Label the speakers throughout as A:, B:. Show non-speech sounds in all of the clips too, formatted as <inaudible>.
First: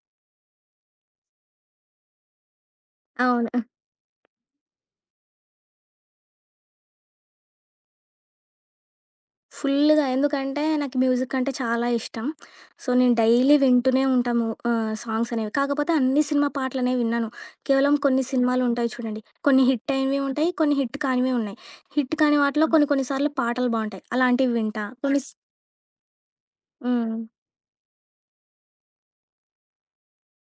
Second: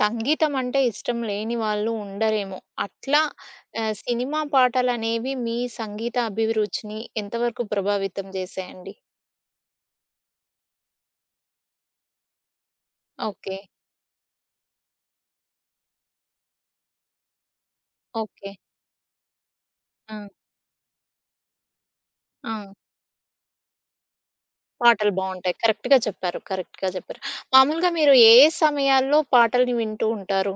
A: సంగీతం అంటే ఇష్టం లేని వాళ్ళు ఉండరేమో. అట్లా
B: అవును.
A: సినిమా పాటలనేవి మీ సంగీత అభిరుచిని ఎంతవరకు ప్రభావితం చేశాయండి?
B: ఫుల్లుగా. ఎందుకంటే, నాకు మ్యూజిక్ అంటే చాలా ఇష్టం. సో, నేను డైలీ
A: ఓకే.
B: వింటూనే ఉంటా ము సాంగ్స్ అనేవి. కాకపోతే అన్ని సినిమా పాటలనేవి వినను. కేవలం కొన్ని
A: ఓకే.
B: సినిమాలుంటాయి చూడండి. కొన్ని హిట్
A: ఆ!
B: అయినవి ఉంటాయి, కొన్ని హిట్ కానివి ఉన్నాయి. హిట్ కాని
A: ఆ!
B: వాటిలో కొన్ని కొన్ని సార్లు పాటలు బావుంటాయి. అలాంటివి వింటా.
A: పాటలు
B: కొన్ని స్
A: బావుంటాయి. కరెక్ట్‌గా చెప్పారు. కరెక్ట్‌గా
B: హ్మ్.
A: చెప్పారు. మామూలుగా మీరు ఏ ఏ సమయాల్లో పాటల్ని వింటూ ఉంటారు?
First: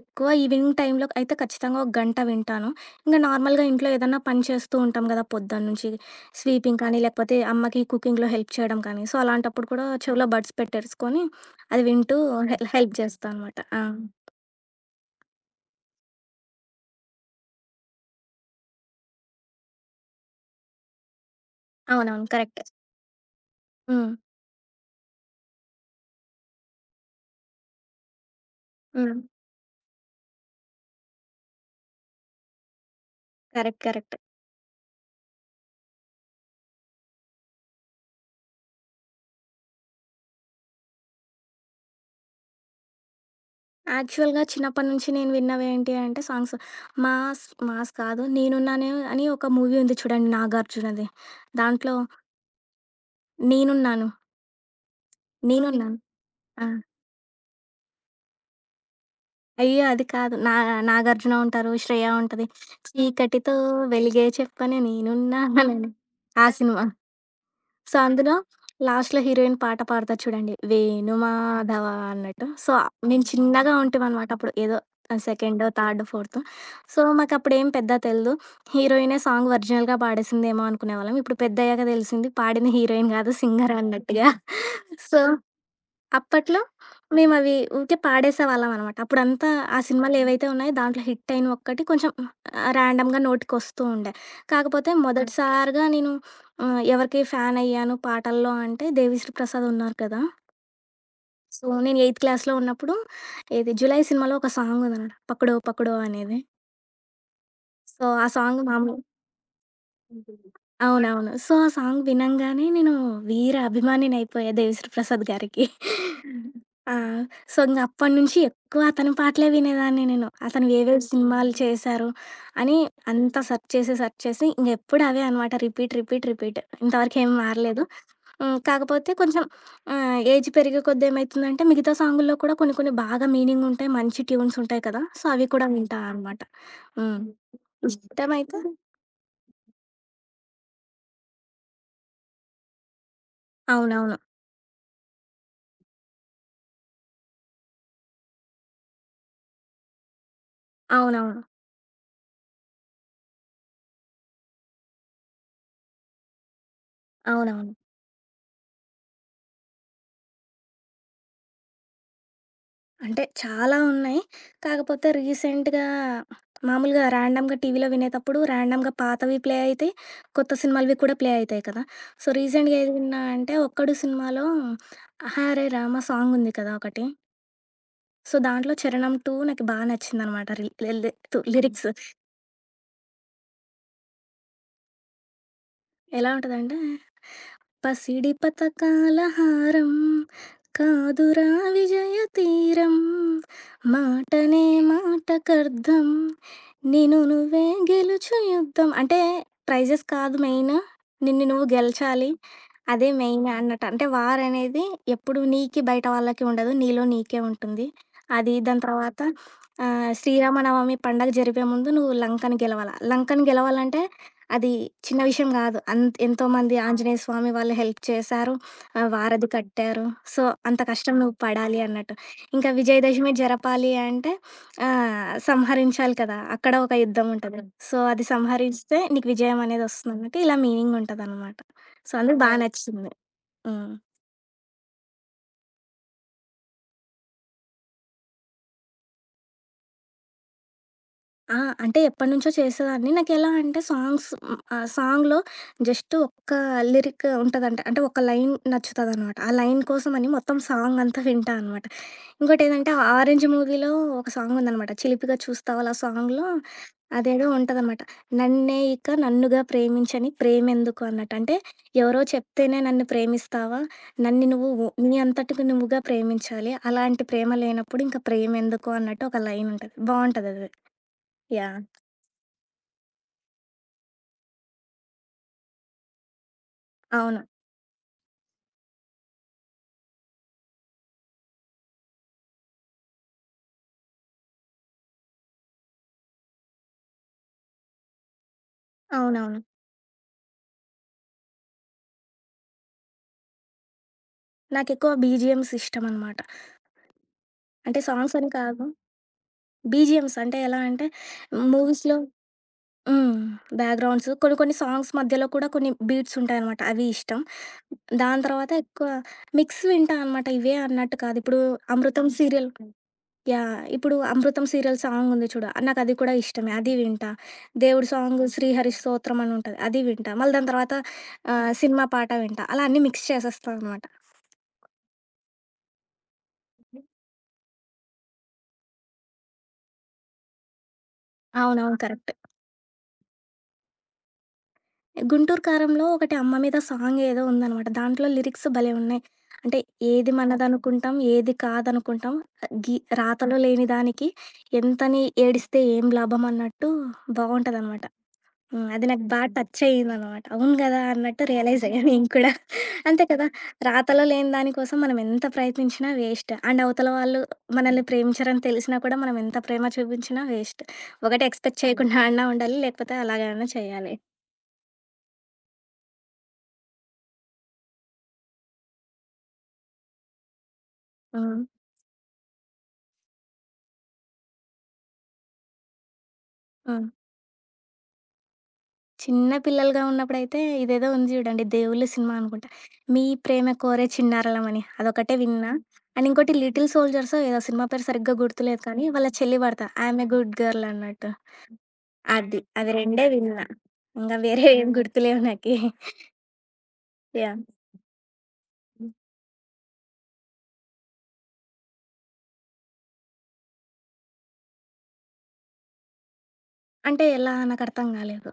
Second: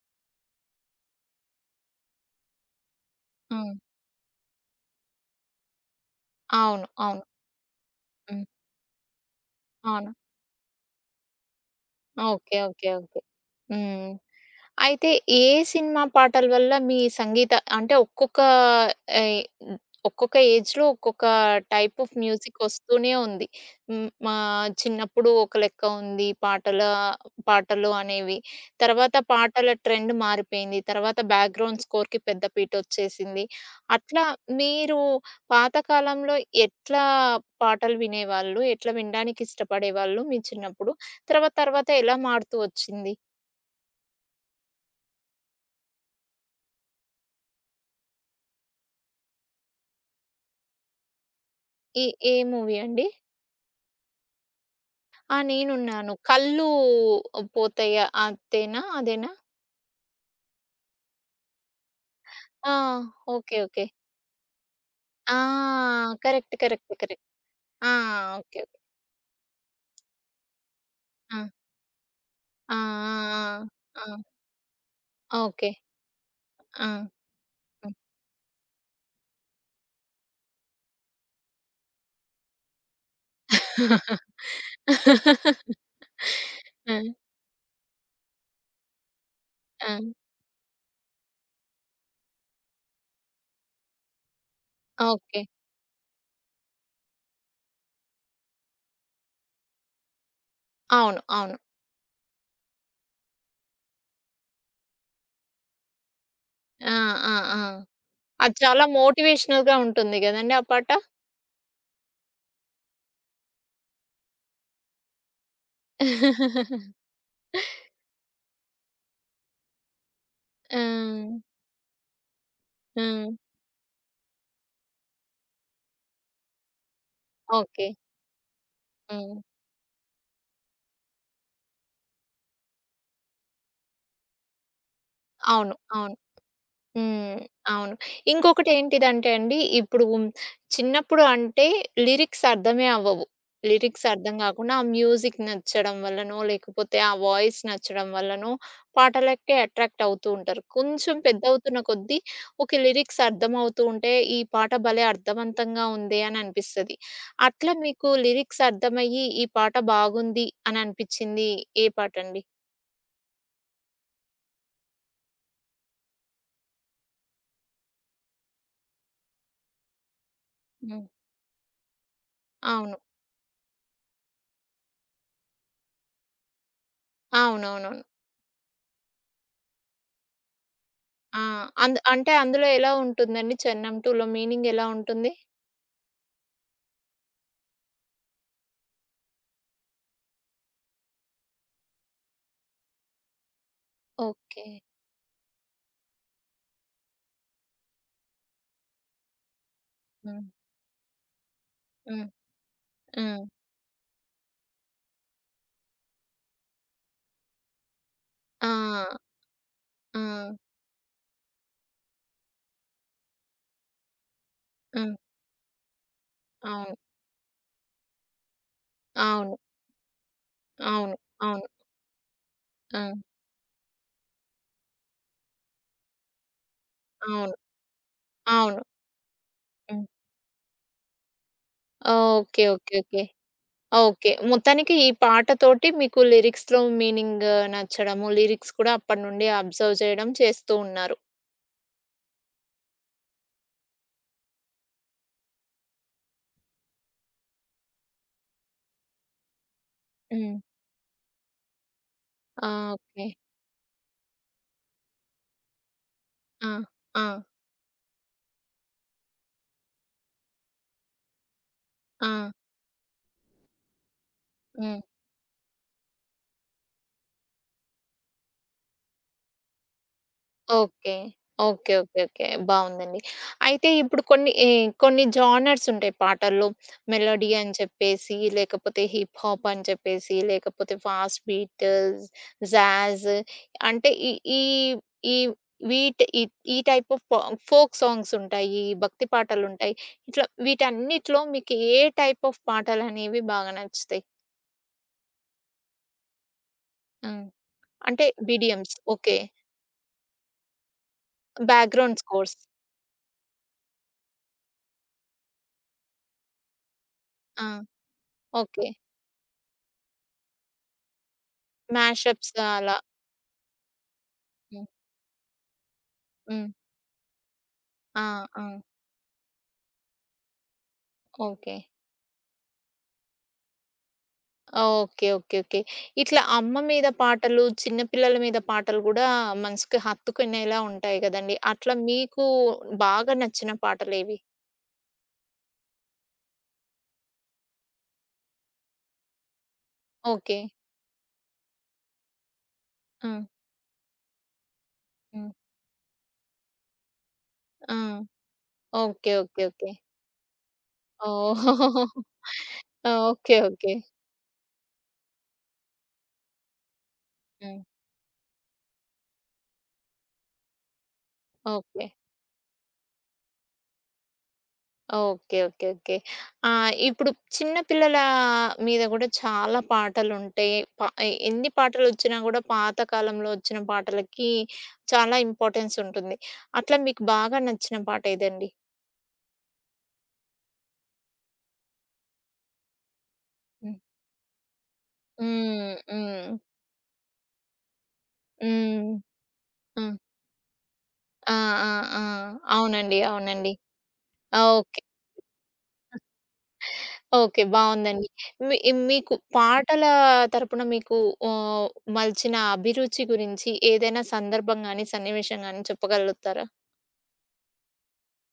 B: ఎక్కువ ఈవినింగ్ టైంలో అయితే ఖచ్చితంగా ఒక గంట వింటాను. ఇంక నార్మల్‌గా
A: హ్మ్.
B: ఇంట్లో ఏదన్నా పని చేస్తూ ఉంటాం గదా! పొద్దున్నుంచి స్వీపింగ్
A: అవును.
B: కానీ,
A: అవును.
B: లేకపోతే అమ్మకి కుకింగ్‌లో
A: హ్మ్.
B: హెల్ప్ చేయడం కానీ, సో, అలాంటప్పుడు కూడా
A: అవును.
B: చెవిలో బడ్స్ పెట్టేసుకొని అది వింటూ
A: ఓకే. ఓకే.
B: Help
A: okay.
B: చేస్తా అనమాట. ఆ!
A: హ్మ్. అయితే ఏ సినిమా పాటల వల్ల మీ సంగీత అంటే ఒక్కొక్క ఏయ్ హ్మ్. ఒక్కొక్క ఏజ్‌లో ఒక్కొక్క టైప్ ఆఫ్
B: అవునవును.
A: Music
B: correct.
A: వస్తూనే ఉంది. హ్మ్.
B: హ్మ్.
A: మా చిన్నప్పుడు ఒక లెక్క ఉంది పాటలు అనేవి. తర్వాత
B: హ్మ్.
A: పాటల ట్రెండ్ మారిపోయింది. తర్వాత బ్యాక్‌గ్రౌండ్ స్కోర్‌కి పెద్ద పీటొచ్చేసింది.
B: కరెక్ట్. కరెక్ట్.
A: అట్లా మీరు పాత కాలంలో ఎట్లా పాటలు వినేవాళ్ళు? ఎట్లా వినడానికి ఇష్టపడేవాళ్ళు మీ చిన్నప్పుడు? తర్వాత తర్వాత ఎలా మారుతూ వచ్చింది?
B: యాక్చువల్‌గా చిన్నప్పటి నుంచి నేను విన్నవేంటి అంటే సాంగ్స్ మాస్ మాస్ కాదు. 'నేనున్నానే' అని ఒక మూవీ ఉంది చూడండి 'నాగార్జున'ది. దాంట్లో
A: ఈ ఏ మూవీ అండి?
B: 'నేనున్నాను,
A: ఆ!
B: నేనున్నాను'.
A: నేనున్నాను. కళ్ళు
B: ఆ!
A: పోతాయి అంతేనా? అదేనా?
B: అయ్యో! అది కాదు. నా 'నాగార్జున' ఉంటారు. 'శ్రేయ' ఉంటది.
A: ఆ!
B: చీకటితో
A: ఓకే. ఓకే.
B: వెలిగే చెప్పనే
A: ఆ!
B: నేనున్నానని. ఆ
A: కరెక్ట్.
B: సినిమా.
A: కరెక్ట్. కరెక్ట్. ఆ!
B: సో, అందులో
A: ఓకే. ఓకే.
B: లాస్ట్‌లో హీరోయిన్ పాట పాడుతది చూడండి.
A: ఆ!
B: వేణుమాధవ అన్నట్టు. సో, మేము
A: ఆ!
B: చిన్నగా
A: ఆ! ఆ!
B: ఉంటిమనమాట అప్పుడు. ఏదో
A: ఆ!
B: సెకండో,
A: ఓకే.
B: థర్డో, ఫోర్తో.
A: ఆ!
B: సో, మాకప్పుడేం పెద్ద
A: హ్మ్.
B: తెలీదు. హీరోయినే సాంగ్ ఒరిజినల్‌గా పాడేసిందేమో అనుకునేవాళ్ళం. ఇప్పుడు పెద్దయ్యాక తెలిసింది పాడింది హీరోయిన్ కాదు సింగర్ అన్నట్టుగా. సో, అప్పట్లో
A: ఆ!
B: మేమవి ఊకే పాడేసేవాళ్ళమనమాట. అప్పుడంతా ఆ
A: ఆ!
B: సినిమాలేవైతే ఉన్నాయో దాంట్లో హిట్టయిన ఒక్కటి కొంచెం ర్యాండమ్‌గా నోటికొస్తూ ఉండే. కాకపోతే ఓకే.
A: ఓకే.
B: మొదటిసారిగా నేను ఎవరికి ఫ్యానయ్యాను పాటల్లో అంటే దేవిశ్రీ ప్రసాద్ ఉన్నారు కదా!
A: అవును. అవును.
B: సో, నేను ఎయిత్ క్లాస్‌లో ఉన్నప్పుడు ఇది 'జులై' సినిమాలో ఒక సాంగుందనమాట 'పక్కడో పక్కడో' అనేది.
A: ఆ! ఆ! ఆ!
B: సో, ఆ
A: అది
B: సాంగ్
A: చాలా
B: మామూలు
A: మోటివేషనల్‌గా ఉంటుంది
B: ఉంటుంది.
A: గదండీ ఆ పాట.
B: అవునవును. సో, ఆ సాంగ్ వినంగానే నేను వీర అభిమానినయిపోయా 'దేవిశ్రీ ప్రసాద్' గారికి. ఆ! సో, ఇంగ అప్పటినుంచి ఎక్కువ అతని పాటలే వినేదాన్ని నేను. అతను
A: ఆ!
B: ఏవేవి సినిమాలు చేశారు అని
A: హ్మ్.
B: అంతా సెర్చ్ చేసి, సెర్చ్ చేసి ఇంగెప్పుడు అవే అనమాట రిపీట్, రిపీట్, రిపీట్. ఇంతవరకు ఏం మారలేదు.
A: ఓకే.
B: హ్మ్. కాకపోతే
A: హ్మ్.
B: కొంచెం ఏజ్ పెరిగే కొద్దీ ఏమైతుందంటే మిగతా సాంగుల్లో కూడా కొన్ని కొన్ని బాగా మీనింగుంటాయి, మంచి ట్యూన్స్ ఉంటాయి కదా! సో, అవి కూడా
A: అవును.
B: వింటా
A: అవును.
B: అనమాట. హ్మ్. హ్మ్.
A: హ్మ్. అవును.
B: ఇష్టమైతే ఇప్పుడు
A: ఇంకొకటేంటిదంటే అండి, ఇప్పుడు చిన్నప్పుడు అంటే లిరిక్స్ అర్థమే అవ్వవు. లిరిక్స్
B: అవునవును.
A: అర్థం గాకుండా ఆ మ్యూజిక్ నచ్చడం వల్లనో, లేకపోతే ఆ వాయిస్ నచ్చడం వల్లనో పాటలకే అట్రాక్ట్ అవుతూ ఉంటారు. కొంచెం
B: అవునవును.
A: పెద్దవుతున్న కొద్దీ ఓకే. లిరిక్స్ అర్థమవుతూ ఉంటే, ఈ పాట భలే అర్థవంతంగా ఉందే అని అనిపిస్తది.
B: అవునవును.
A: అట్లా మీకు లిరిక్స్ అర్థమయ్యి ఈ పాట బాగుంది అని అనిపిచ్చింది ఏ పాటండి?
B: అంటే చాలా ఉన్నాయి. కాకపోతే రీసెంట్‌గా మామూలుగా ర్యాండమ్‌గా టీవీలో వినేటప్పుడు ర్యాండమ్‌గా పాతవి ప్లే అయితాయి. కొత్త సినిమాలవి
A: హ్మ్.
B: కూడా ప్లే అయితాయి కదా! సో, రీసెంట్‌గా ఏది
A: అవును.
B: విన్నా అంటే 'ఒక్కడు' సినిమాలో 'ఆహారే రామ' సాంగ్ ఉంది కదా! ఒకటి.
A: అవునవును.
B: సో, దాంట్లో 'చరణం 2' నాకు బా నచ్చిందనమాట. రి లి లి
A: ఆ!
B: లిరిక్స్.
A: అంటే అందులో ఎలా ఉంటుందండి 'చెన్నం 2లో' మీనింగ్ ఎలా ఉంటుంది?
B: ఎలా ఉంటదంటే, పసిడి పతకాల హారం కాదురా విజయ తీరం మాటనే
A: ఓకే.
B: మాటకర్థం నిన్ను నువ్వే గెలుచు యుద్ధం. అంటే ప్రైజెస్ కాదు
A: హ్మ్.
B: మెయిన్. నిన్ను నువ్వు
A: హ్మ్.
B: గెలచాలి. అదే
A: హ్మ్.
B: మెయిన్ అన్నట్టు. అంటే వార్ అనేది ఎప్పుడు నీకి బయట వాళ్ళకి ఉండదు. నీలో నీకే ఉంటుంది. అది
A: ఆ!
B: దాని తర్వాత
A: ఆ!
B: శ్రీరామనవమి పండగ జరిపే ముందు నువ్వు లంకని గెలవాల. లంకని గెలవాలంటే అది
A: హ్మ్.
B: చిన్న విషయం గాదు. ఎంతోమంది
A: అవును.
B: ఆంజనేయ స్వామి వాళ్ళు హెల్ప్ చేశారు. వారధి
A: అవును.
B: కట్టారు. సో, అంత కష్టం
A: అవును.
B: నువ్వు
A: అవును.
B: పడాలి అన్నట్టు. ఇంకా
A: ఆ!
B: విజయదశమి జరపాలి అంటే సంహరించాలి కదా! అక్కడ ఒక యుద్ధం
A: అవును.
B: ఉంటది. సో, అది
A: అవును.
B: సంహరిస్తే నీకు విజయం
A: హ్మ్.
B: అనేదొస్తుందన్నట్టు ఇలా మీనింగ్ ఉంటదనమాట. సో, అందుకు బా ఓహ్!
A: ఓకే. ఓకే.
B: నచ్చింది.
A: ఓకే.
B: హ్మ్.
A: ఓకే. మొత్తానికి ఈ పాటతోటి మీకు లిరిక్స్‌లో మీనింగ్ నచ్చడము, లిరిక్స్ కూడా అప్పటి నుండి అబ్జర్వ్ చేయడం చేస్తూ ఉన్నారు.
B: ఆ! అంటే ఎప్పటినుంచో చేసేదాన్ని. నాకెలా అంటే సాంగ్స్ హ్మ్, సాంగ్‌లో జస్ట్ ఒక్క లిరిక్ ఉంటదంట. అంటే ఒక లైన్ నచ్చుతదనమాట. ఆ లైన్ కోసమని మొత్తం
A: హ్మ్.
B: సాంగ్ అంతా వింటా అనమాట.
A: ఆ!
B: ఇంకోటేందంటే,
A: ఓకే.
B: 'ఆరెంజ్' మూవీలో ఒక సాంగుందనమాట. 'చిలిపిగా చూస్తావలా' సాంగ్‌లో
A: ఆ! ఆ!
B: అదేదో ఉంటదనమాట. నన్నే ఇక నన్నుగా ప్రేమించని ప్రేమెందుకు అన్నట్టు. అంటే, ఎవరో
A: ఆ!
B: చెప్తేనే నన్ను ప్రేమిస్తావా? నన్ను నువ్వు ఓ-
A: హ్మ్.
B: నీ అంతటికి నువ్వుగా ప్రేమించాలి. అలాంటి ప్రేమ లేనప్పుడు ఇంక ప్రేమెందుకు అన్నట్టు ఒక లైనుంటది. బావుంటదది.
A: Okay.
B: Yeah!
A: Okay. Okay. Okay. బావుందండి. అయితే ఇప్పుడు కొన్ని జానర్స్ ఉంటాయి పాటల్లో.
B: అవును.
A: మెలోడీ అని చెప్పేసి, లేకపోతే హిప్ హాప్ అని చెప్పేసి, లేకపోతే ఫాస్ట్ బీట్, జాజ్ అంటే ఈ ఈ ఈ వీటి ఈ ఈ టైప్ ఆఫ్ ఫోక్ సాంగ్స్ ఉంటాయి, భక్తి
B: అవునవును.
A: పాటలుంటాయి. ఇట్లా వీటన్నిటిలో మీకు ఏ టైప్ ఆఫ్ పాటలనేవి బాగా నచ్చుతాయి?
B: నాకెక్కువ బీజీఎమ్స్ ఇష్టమనమాట.
A: హ్మ్.
B: అంటే,
A: అంటే
B: సాంగ్సని కాదు.
A: బీడిఎమ్స్. ఓకే.
B: బీజీఎమ్స్ అంటే ఎలా అంటే, మూవీస్‌లో
A: బ్యాక్‌గ్రౌండ్ స్కోర్స్.
B: హ్మ్. బ్యాక్‌గ్రౌండ్స్ కొన్ని కొన్ని సాంగ్స్ మధ్యలో కూడా కొన్ని బీట్స్ ఉంటాయనమాట. అవి ఇష్టం.
A: ఆ!
B: దాని తర్వాత
A: ఓకే.
B: ఎక్కువ మిక్స్ వింటా అనమాట. ఇవే అన్నట్టు కాదు. ఇప్పుడు 'అమృతం'
A: మ్యాషప్స్
B: సీరియల్
A: అలా.
B: యాహ్! ఇప్పుడు 'అమృతం'
A: హ్మ్.
B: సీరియల్ సాంగ్ ఉంది చూడు. నాకది కూడా
A: హ్మ్.
B: ఇష్టమే. అది వింటా. దేవుడి
A: ఆ!
B: సాంగ్
A: ఆ!
B: 'శ్రీహరి స్తోత్రం' అని ఉంటది. అది వింటా. మళ్ళీ దాని తర్వాత
A: ఓకే.
B: సినిమా పాట వింటా. అలా అన్నీ మిక్స్ చేసేస్తా అనమాట.
A: ఓకే. ఓకే. ఓకే. ఇట్లా అమ్మ మీద పాటలు, చిన్న పిల్లల మీద పాటలు గూడా మనసుకి హత్తుకునేలా ఉంటాయి గదండీ! అట్లా
B: అవునవును. కరెక్ట్.
A: మీకు బాగా నచ్చిన పాటలేవి?
B: గుంటూరు కారంలో ఒకటి 'అమ్మ మీద' సాంగ్ ఏదో ఉందనమాట. దాంట్లో లిరిక్స్ భలే ఉన్నాయి. అంటే ఏది
A: ఓకే.
B: మనదనుకుంటాం, ఏది కాదనుకుంటాం,
A: ఆ!
B: రాతలో లేని దానికి ఎంతని
A: హ్మ్.
B: ఏడిస్తే ఏం లాభం అన్నట్టు
A: ఆ!
B: బావుంటదనమాట. హ్మ్. అది నాకు
A: ఓకే.
B: బా
A: ఓకే.
B: Touch
A: okay.
B: అయ్యిందనమాట. అవును గదా! అన్నట్టు
A: ఓహ్!
B: రియలైజ్ అయ్యా
A: <laughs>
B: నేను కూడా. అంతే కదా!
A: ఓకే. ఓకే.
B: రాతలో లేని దానికోసం మనం ఎంత ప్రయత్నించినా వేస్ట్. అండ్ అవతల వాళ్ళు
A: హ్మ్.
B: మనల్ని ప్రేమించరని తెలిసినా కూడా మనం ఎంత ప్రేమ చూపించినా వేస్ట్. ఒకటి ఎక్స్‌పెక్ట్
A: ఓకే.
B: చేయకుండా అన్నా ఉండాలి. లేకపోతే అలాగన్నా చేయాలి.
A: ఓకే. ఓకే. ఓకే. ఇప్పుడు చిన్న పిల్లల మీద గూడా చాలా పాటలుంటాయి. ప ఎ
B: హ్మ్.
A: ఎన్ని పాటలొచ్చినా గూడా పాత కాలంలో ఒచ్చిన పాటలకి చాలా ఇంపార్టెన్స్ ఉంటుంది. అట్లా
B: హ్మ్.
A: మీకు బాగా నచ్చిన పాట ఏదండి?
B: చిన్న పిల్లలుగా ఉన్నప్పుడైతే ఇదేదో ఉంది చూడండి 'దేవుళ్ళు' సినిమా అనుకుంటా. 'మీ ప్రేమ
A: హ్మ్.
B: కోరే చిన్నారలమ'ని అదొకటే విన్నా.
A: హ్మ్.
B: అండ్
A: హ్మ్.
B: ఇంకోటి 'లిటిల్ సోల్జర్సో' ఏదో సినిమా పేరు సరిగ్గా గుర్తులేదు కానీ
A: హ్మ్.
B: వాళ్ళ చెల్లి పాడతా
A: హ్మ్.
B: 'ఐయామ్ ఎ గుడ్ గర్ల్' అన్నట్టు.
A: ఆ! ఆ! ఆ!
B: అది. అవి
A: అవునండి.
B: రెండే విన్నా.
A: అవునండి.
B: ఇంగ వేరే ఏం
A: ఓకే.
B: గుర్తులేవు నాకి. యాహ్!
A: ఓకే. బావుందండి. మీ మీకు పాటల తరపున మీకు ఆహ్, మలిచిన అభిరుచి గురించి ఏదైనా సందర్భం గాని, సన్నివేశం గాని చెప్పగలుగుతారా?
B: అంటే ఎలా? నాకర్థం కాలేదు.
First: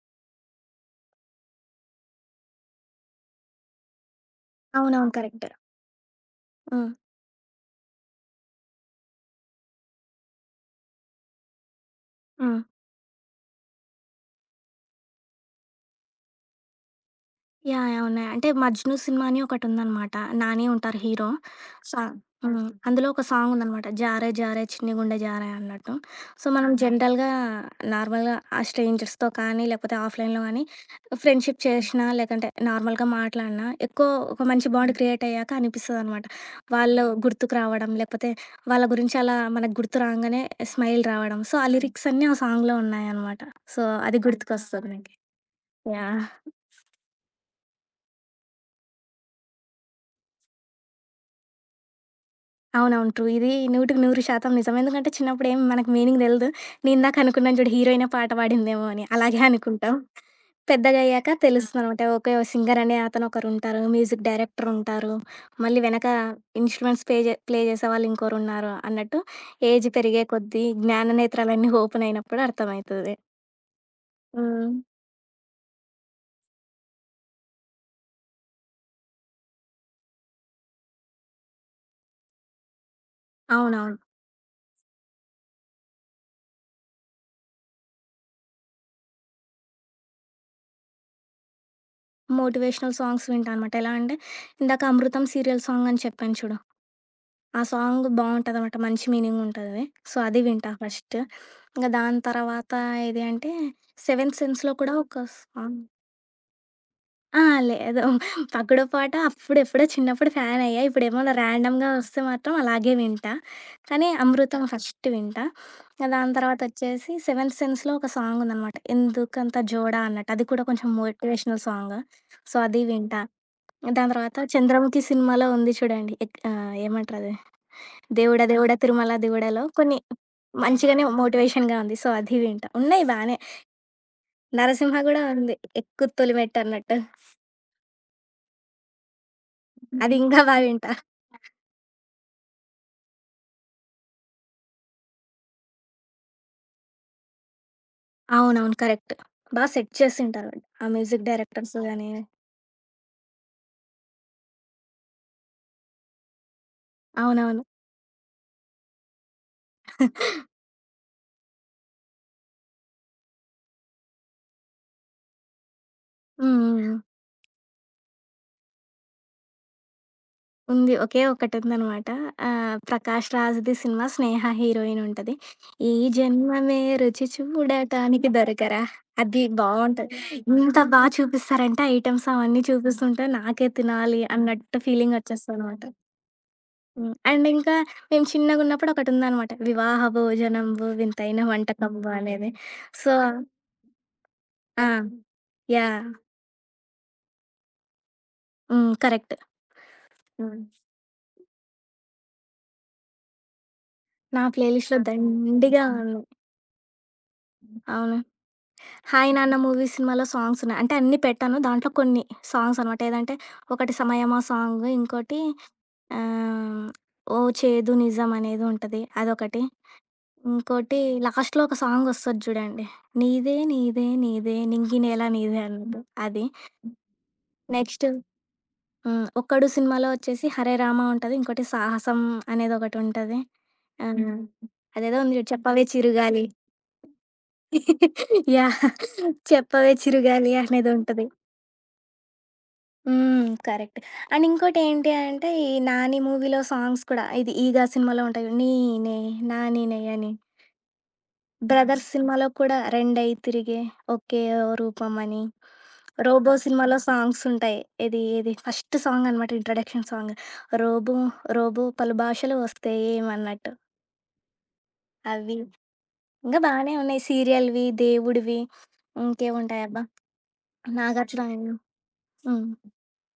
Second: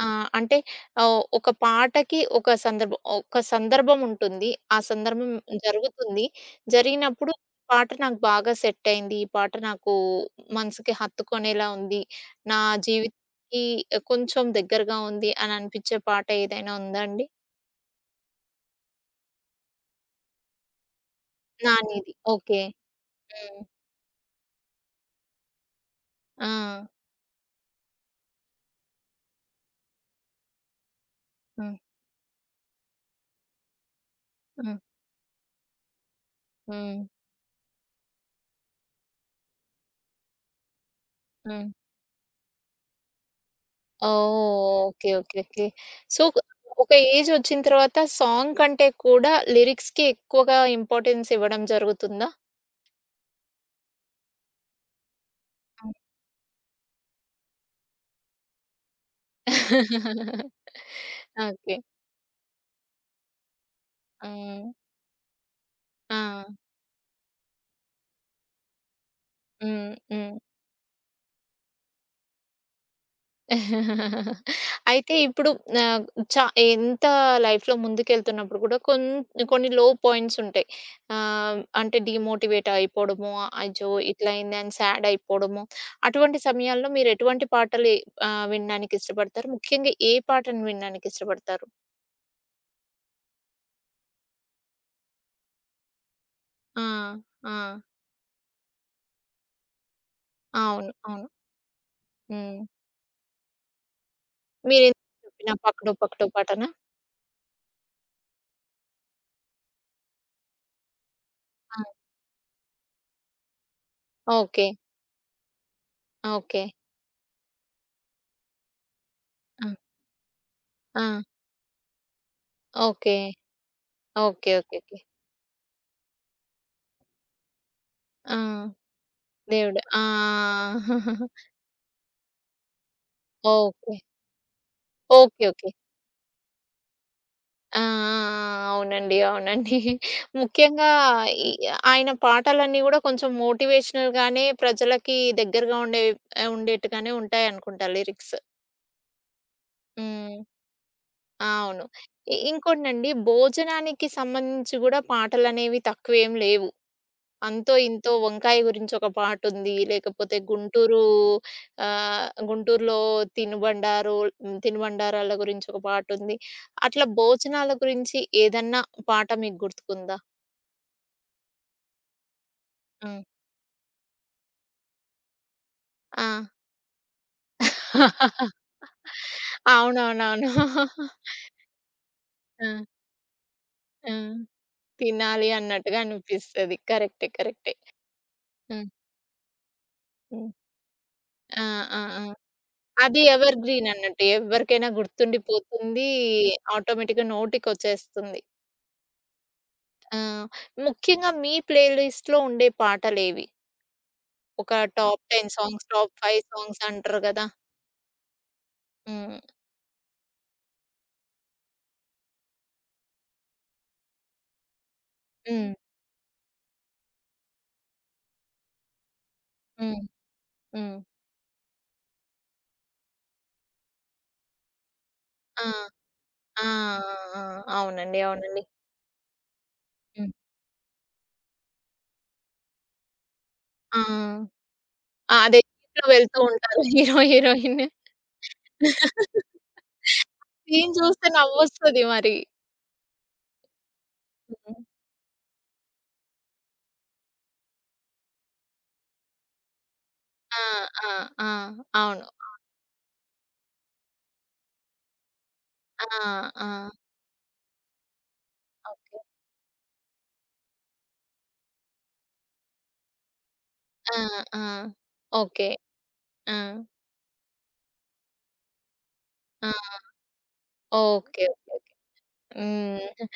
A: ఆ! అంటే ఒక పాటకి ఒక సందర్భం ఉంటుంది. ఆ
B: అవునవును.
A: సందర్భం
B: కరెక్ట్.
A: జరుగుతుంది.
B: హ్మ్.
A: జరిగినప్పుడు ఈ పాట నాకు బాగా సెట్ అయింది. ఈ పాట నాకు మనసుకి హత్తుకునేలా ఉంది.
B: హ్మ్.
A: నా జీవితానికి కొంచెం దగ్గరగా ఉంది అని అనిపించే పాట ఏదైనా ఉందా అండి?
B: యాహ్! యాహ్! ఉన్నాయి. అంటే 'మజ్ను' సినిమా అని ఒకటుందనమాట. నాని ఉంటారు హీరో. స
A: 'నానిది.'
B: హ్మ్.
A: ఓకే.
B: ఓకే. అందులో ఒక
A: హ్మ్.
B: సాంగుందనమాట. 'జారె జారె చిన్ని గుండె జారె' అన్నట్టు. సో,
A: ఆ!
B: మనం ఆహా! జనరల్‌గా నార్మల్‌గా ఆ స్ట్రేంజర్స్‌తో కానీ, లేకపోతే ఆఫ్‌లైన్‌లో గానీ ఫ్రెండ్‌షిప్
A: హ్మ్.
B: చేషినా, లేకంటే నార్మల్‌గా మాట్లాడినా ఎక్కువ ఒక మంచి
A: హ్మ్.
B: బాండ్ హ్మ్. క్రియేట్ అయ్యాక అనిపిస్తదనమాట.
A: హ్మ్.
B: వాళ్ళు గుర్తుకు రావడం, లేకపోతే వాళ్ళ గురించి అలా మనకు గుర్తు రాంగానే స్మైల్ రావడం. సో, ఆ
A: హ్మ్.
B: హ్మ్. లిరిక్స్ అన్నీ ఆ సాంగ్‌లో ఉన్నాయనమాట. సో, అది ఆహా!
A: ఓహ్!
B: గుర్తుకొస్తది
A: ఓకే.
B: నాకి.
A: ఓకే. ఓకే.
B: యాహ్!
A: సో, ఒక ఏజ్ వచ్చిన తర్వాత సాంగ్ కంటే కూడా లిరిక్స్‌కి ఎక్కువగా ఇంపార్టెన్స్ ఇవ్వడం జరుగుతుందా?
B: అవునవును. ట్రూ. ఇది 100% నిజం. ఎందుకంటే చిన్నప్పుడు ఏం మనకు
A: అవును.
B: మీనింగ్ తెలీదు. నేను ఇందాక అనుకున్నాను చూడు హీరోయినే పాట పాడిందేమో అని. అలాగే అనుకుంటాం.
A: <laughs>
B: పెద్దగా అయ్యాక ఆ!
A: ఓకే.
B: తెలుస్తుందనమాట. ఓకే. సింగర్ అనే అతను ఒకరుంటారు. మ్యూజిక్
A: హ్మ్.
B: డైరెక్టర్ ఉంటారు. మళ్ళీ వెనక
A: ఆ!
B: ఇన్‌స్ట్రుమెంట్స్ పే జే ప్లే చేసేవాళ్ళు ఇంకోరున్నారు అన్నట్టు ఏజ్
A: హ్మ్.
B: పెరిగే
A: హ్మ్.
B: కొద్దీ జ్ఞాన నేత్రాలన్నీ ఓపెన్ అయినప్పుడు అర్థమైతది.
A: <laughs>
B: హ్మ్.
A: అయితే ఇప్పుడు ఆహ్, చ ఎంత లైఫ్‌లో ముందుకెళ్తున్నప్పుడు కూడా కొన్ని లో పాయింట్స్ ఉంటాయి. అంటే డీమోటివేట్ అయిపోవడము, అయ్యో!
B: అవునవును.
A: ఇట్లా అయింది అని సాడ్ అయిపోవడము. అటువంటి సమయాల్లో మీరు ఎటువంటి పాటలు వినడానికి ఇష్టపడతారు? ముఖ్యంగా ఏ పాటను వినడానికి ఇష్టపడతారు?
B: మోటివేషనల్ సాంగ్స్ వింటా అనమాట. ఎలా అంటే ఇందాక 'అమృతం' సీరియల్ సాంగ్ అని చెప్పాను చూడు.
A: ఆ! ఆ!
B: ఆ సాంగ్ బావుంటదనమాట. మంచి మీనింగుంటది. సో, అది వింటా
A: అవును.
B: ఫస్ట్.
A: అవును.
B: ఇంక దాని
A: హ్మ్.
B: తర్వాత ఏది అంటే 'సెవెంత్ సెన్స్‌లో' కూడా
A: మీరేం
B: ఒక
A: చెప్పిన
B: సాంగ్
A: 'పక్డో పక్డో' పాటనా?
B: ఆ! లేదు. 'పక్కడో పాట' అప్పుడెప్పుడో చిన్నప్పుడు ఫ్యానయ్యా. ఇప్పుడేమన్నా
A: ఆ!
B: ర్యాండమ్‌గా వస్తే మాత్రం అలాగే వింటా. కానీ 'అమృతం'
A: ఓకే.
B: ఫస్ట్ వింటా. ఇంక దాని
A: ఓకే.
B: తర్వాతొచ్చేసి 'సెవెంత్ సెన్స్‌లో' ఒక సాంగుందనమాట. 'ఎందుకంత
A: ఆ!
B: జోడ' అన్నట్టు. అది కూడా కొంచెం
A: ఆ!
B: Motivational song. సో, అది
A: ఓకే.
B: వింటా. దాని తర్వాత
A: ఓకే. ఓకే. ఓకే.
B: 'చంద్రముఖి' సినిమాలో ఉంది చూడండి. ఎక్ ఏమంటరది?
A: ఆ!
B: దేవుడ దేవుడ తిరుమల దేవుడలో
A: దేవుడు.
B: కొన్ని
A: ఆ!
B: మంచిగానే మోటివేషన్‌గా ఉంది. సో, అది వింటా. ఉన్నాయి బానే.
A: ఓకే.
B: 'నరసింహ' గూడా
A: ఓకే.
B: ఉంది.
A: ఓకే.
B: ఎక్కు తొలిమెట్టు అన్నట్టు.
A: ఆ! ఆ! ఆ! అవునండి. అవునండి.
B: అది ఇంకా బా
A: ముఖ్యంగా
B: వింటా.
A: ఈ ఆయన పాటలన్నీ గూడా కొంచెం మోటివేషనల్‌గానే ప్రజలకి దగ్గరగా ఉండే ఉండేట్టుగానే ఉంటాయనుకుంటా లిరిక్స్.
B: అవునవును. కరెక్ట్. బా సెట్
A: హ్మ్.
B: చేసింటారు ఆ మ్యూజిక్ డైరెక్టర్స్
A: అవును.
B: గాని.
A: ఇంకోటండి భోజనానికి సంబంధించి గూడా పాటలనేవి తక్కువేం లేవు.
B: అవునవును.
A: అంతో ఇంతో 'వంకాయ' గురించి ఒక పాటుంది. లేకపోతే గుంటూరులో తినుబండారు తినుబండారాల గురించి ఒక పాటుంది.
B: హ్మ్. హ్మ్. హ్మ్.
A: అట్లా భోజనాల గురించి ఏదన్నా పాట మీకు గుర్తుకుందా?
B: ఉంది. ఒకే ఒకటుందనమాట.
A: హ్మ్.
B: 'ప్రకాష్ రాజ్‌ది' సినిమా 'స్నేహ' హీరోయిన్ ఉంటది. ఈ
A: ఆ!
B: జన్మమే రుచి చూడటానికి
A: <laughs>
B: దొరకరా అది బావుంటది.
A: అవునవునవును.
B: ఇంత బా చూపిస్తారంటే ఐటెమ్స్ అవన్నీ
A: ఆ!
B: చూపిస్తుంటే నాకే
A: ఆ!
B: తినాలి అన్నట్టు ఫీలింగ్
A: తినాలి
B: ఒచ్చేస్తదనమాట.
A: అన్నట్టుగా అనిపిస్తది.
B: హ్మ్.
A: కరెక్టే.
B: అండ్
A: కరెక్టే.
B: ఇంకా మేము
A: హ్మ్.
B: చిన్నగున్నప్పుడు ఒకటుందనమాట. 'వివాహ
A: హ్మ్.
B: భోజనంబు వింతైన
A: ఆ! ఆ!
B: వంటకంబు'
A: ఆ!
B: అనేది. సో
A: అది ఎవర్ గ్రీన్ అన్నట్టు.
B: ఆ!
A: ఎవరికైనా గుర్తుండిపోతుంది.
B: యాహ్!
A: ఆటోమేటిక్‌గా నోటికొచ్చేస్తుంది.
B: హ్మ్. కరెక్ట్.
A: ఆ!
B: హ్మ్.
A: ముఖ్యంగా మీ ప్లే లిస్ట్‌లో ఉండే పాటలేవి?
B: నా
A: ఒక
B: ప్లేలిస్ట్‌లో
A: టాప్ 10
B: దండిగా
A: సాంగ్స్,
B: ఉన్నాయి.
A: టాప్ 5 సాంగ్స్ అంటారు గదా!
B: అవును. 'హాయ్
A: హ్మ్.
B: నాన్న' మూవీ సినిమాలో సాంగ్స్ ఉన్నాయి. అంటే అన్నీ పెట్టాను. దాంట్లో కొన్ని సాంగ్స్ అనమాట. ఏదంటే ఒకటి 'సమయమా' సాంగ్, ఇంకోటి
A: హ్మ్.
B: ఆహ్, 'ఓ చేదు నిజం' అనేది ఉంటది. అదొకటి.
A: హ్మ్. హ్మ్.
B: ఇంకోటి లాస్ట్‌లో ఒక సాంగ్ వస్తది చూడండి. 'నీదే నీదే నీదే నింగి నేల నీదే'
A: ఆ! ఆ!
B: అన్నట్టు అది.
A: ఆ! ఆ!
B: నెక్స్ట్
A: అవునండి. అవునండి.
B: హ్మ్. 'ఒక్కడు' సినిమాలో
A: హ్మ్.
B: వచ్చేసి 'హరే రామ' ఉంటది. ఇంకోటి 'సాహసం' అనేది ఒకటి ఉంటది.
A: ఆ!
B: ఆ! అదేదో
A: ఆ!
B: ఉంది చూడు
A: అదే
B: 'చెప్పవే
A: జీప్‌లో వెళ్తూ
B: చిరుగాలి'
A: ఉంటారు <laughs> హీరో, హీరోయిన్.
B: <laughs> యాహ్! 'చెప్పవే చిరుగాలి' అనేది
A: సీన్
B: ఉంటది.
A: చూస్తే నవ్వొస్తది మరి.
B: హ్మ్. కరెక్ట్. అండ్
A: హ్మ్.
B: ఇంకోటేంటి అంటే, ఈ 'నాని' మూవీలో సాంగ్స్ కూడా ఇది 'ఈగా' సినిమాలో ఉంటాయి చూడు. నీనే నానినే అని.
A: ఆ! ఆ! ఆ!
B: 'బ్రదర్స్'
A: అవును.
B: సినిమాలో కూడా రెండై తిరిగే ఒకే ఓ రూపమని.
A: ఆ!
B: 'రోబో'
A: ఆ!
B: సినిమాలో సాంగ్స్ ఉంటాయి. ఏది ఏది ఫస్ట్
A: ఓకే.
B: సాంగ్ అనమాట ఇంట్రడక్షన్ సాంగ్. రోబో రోబో పలు భాషలు వస్తయేమన్నట్టు.
A: ఆ! ఆ!
B: అవి
A: ఓకే. ఆ!
B: ఇంగా బానే ఉన్నాయి. సీరియల్‌వి, దేవుడివి
A: ఆ!
B: ఇంకేముంటాయబ్బా!
A: ఓకే.
B: 'నాగార్జున'
A: ఓకే.
B: హ్మ్.
A: హ్మ్.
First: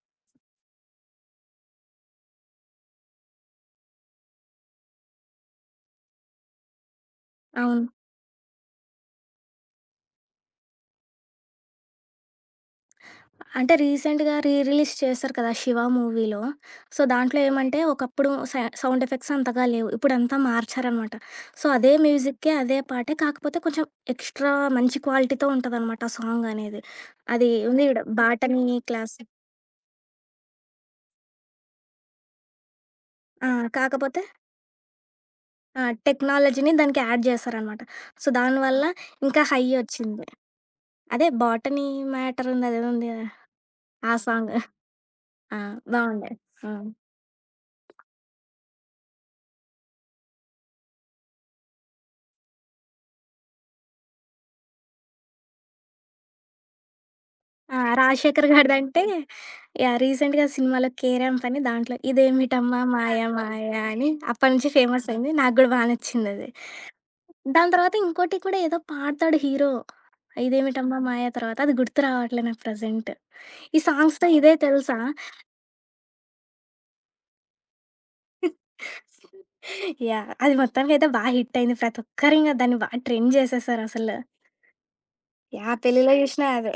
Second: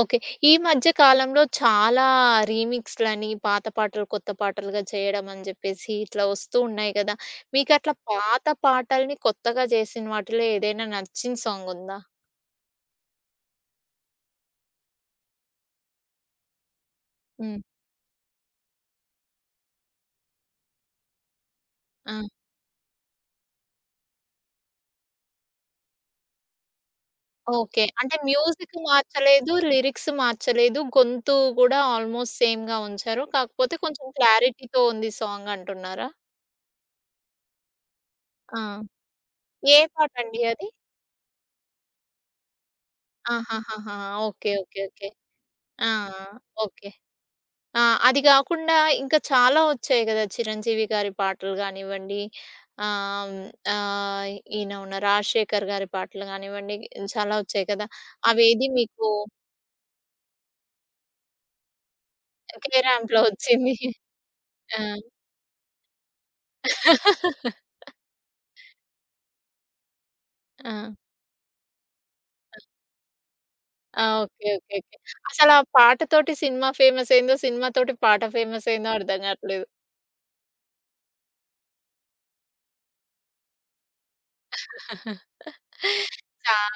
A: ఓకే. ఈ మధ్య కాలంలో చాలా రీమిక్స్‌లని పాత పాటలు, కొత్త పాటలుగా చేయడం అని జెప్పేసి ఇట్లా వస్తూ ఉన్నాయి గదా!
B: అవును.
A: మీకట్లా పాత పాటల్ని కొత్తగా జేసిన వాటిలో ఏదైనా నచ్చిన సాంగుందా?
B: అంటే రీసెంట్‌గా రీ రిలీజ్ చేశారు కదా! 'శివ' మూవీలో. సో, దాంట్లో
A: హ్మ్.
B: ఏమంటే ఒకప్పుడు సౌండ్ ఎఫెక్ట్స్ అంతగా లేవు. ఇప్పుడంతా మార్చారనమాట. సో, అదే
A: ఆ!
B: మ్యూజిక్కే అదే పాటే కాకపోతే కొంచెం ఎక్స్‌ట్రా మంచి క్వాలిటీతో ఉంటదనమాట ఆ సాంగ్ అనేది. అది ఉంది
A: ఓకే.
B: చూడు
A: అంటే
B: 'బాటనీ
A: మ్యూజిక్
B: క్లాస్'
A: మార్చలేదు, లిరిక్స్ మార్చలేదు, గొంతు గూడా ఆల్‌మోస్ట్ సేమ్‌గా ఉంచారు.
B: ఆ!
A: కాకపోతే కొంచెం
B: కాకపోతే
A: క్లారిటీతో ఉంది సాంగ్
B: ఆ!
A: అంటున్నారా?
B: టెక్నాలజీని దానికి యాడ్ చేశారనమాట. సో,
A: ఆ!
B: దానివల్ల ఇంకా హై
A: ఏ
B: వచ్చింది.
A: పాటండి అది?
B: అదే 'బాటనీ మ్యాటర్' ఉంది అదేదో ఉంది కదా!
A: ఆహాహాహా!
B: ఆ సాంగ్.
A: ఓకే. ఓకే. ఓకే.
B: ఆ!
A: ఆ!
B: బావుండే.
A: ఓకే.
B: హ్మ్.
A: ఆ! అది గాకుండా ఇంకా చాలా వచ్చాయి గదా! చిరంజీవి గారి పాటలు గానివ్వండి, ఆహ్, హ్మ్, ఆహ్, ఈయన ఉన్న రాజశేఖర్ గారి పాటలు గానివ్వండి, చాలా వచ్చాయి
B: ఆ!
A: కదా!
B: 'రాజశేఖర్'
A: అవేది మీకు
B: గారిదంటే యాహ్! రీసెంట్‌గా సినిమాలో 'కేరామ్' పని దాంట్లో
A: కే
B: ఇదేమిటమ్మా మాయ
A: ర్యాంప్‌లో
B: మాయ
A: వచ్చింది.
B: అని అప్పటి నుంచి ఫేమస్
A: ఆ!
B: అయింది. నాకు గూడా బా నచ్చిందది. దాని తర్వాత ఇంకోటి కూడా ఏదో పాడతాడు హీరో.
A: ఆ!
B: ఇదేమిటమ్మా మాయ తర్వాత అది గుర్తు రావట్లే నాకు ప్రెజెంట్. ఈ
A: ఆ!
B: సాంగ్స్‌తో
A: ఓకే.
B: ఇదే
A: ఓకే.
B: తెలుసా?
A: ఓకే. అసల ఆ పాటతోటి సినిమా ఫేమస్ అయిందో, సినిమాతోటి పాట ఫేమస్ అయిందో అర్థం గాట్లేదు.
B: యాహ్! అది మొత్తానికైతే బా హిట్ అయింది. ప్రతి ఒక్కరు ఇంగ దాన్ని బా ట్రెండ్ చేసేసారసలు. యాహ్! పెళ్లిలో జూషినా
A: చా
B: అదే.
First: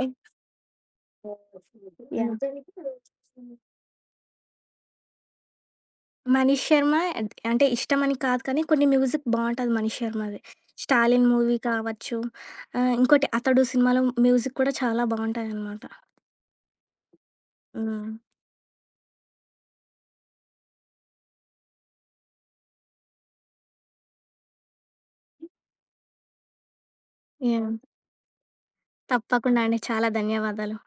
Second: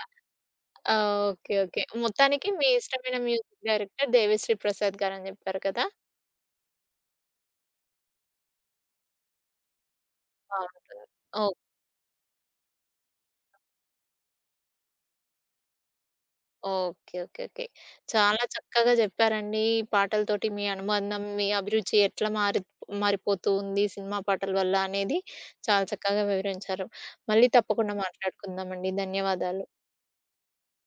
A: ఆ, ఓకే. ఓకే.
B: యాహ్!
A: మొత్తానికి మీ ఇష్టమైన మ్యూజిక్ డైరెక్టర్ 'దేవిశ్రీ ప్రసాద్' గారని జెప్పారు కదా!
B: 'మనీష్ శర్మ' అంటే ఇష్టమని కాదు కానీ కొన్ని మ్యూజిక్ బావుంటది 'మనీష్ శర్మ'ది.
A: బావుంటుంది.
B: 'స్టాలిన్' మూవీ
A: ఓహ్!
B: కావచ్చు, ఇంకోటి 'అతడు' సినిమాలో మ్యూజిక్ కూడా చాలా బావుంటాయనమాట.
A: ఓకే. ఓకే. ఓకే.
B: హ్మ్.
A: చాలా చక్కగా చెప్పారండి. ఈ పాటలతోటి మీ అనుబంధం, మీ అభిరుచి ఎట్లా మారిపోతూ ఉంది సినిమా పాటల వల్ల అనేది చాలా చక్కగా వివరించారు. మళ్ళీ
B: యాహ్!
A: తప్పకుండా మాట్లాడుకుందామండి.
B: తప్పకుండా
A: ధన్యవాదాలు.
B: అండి. చాలా ధన్యవాదాలు.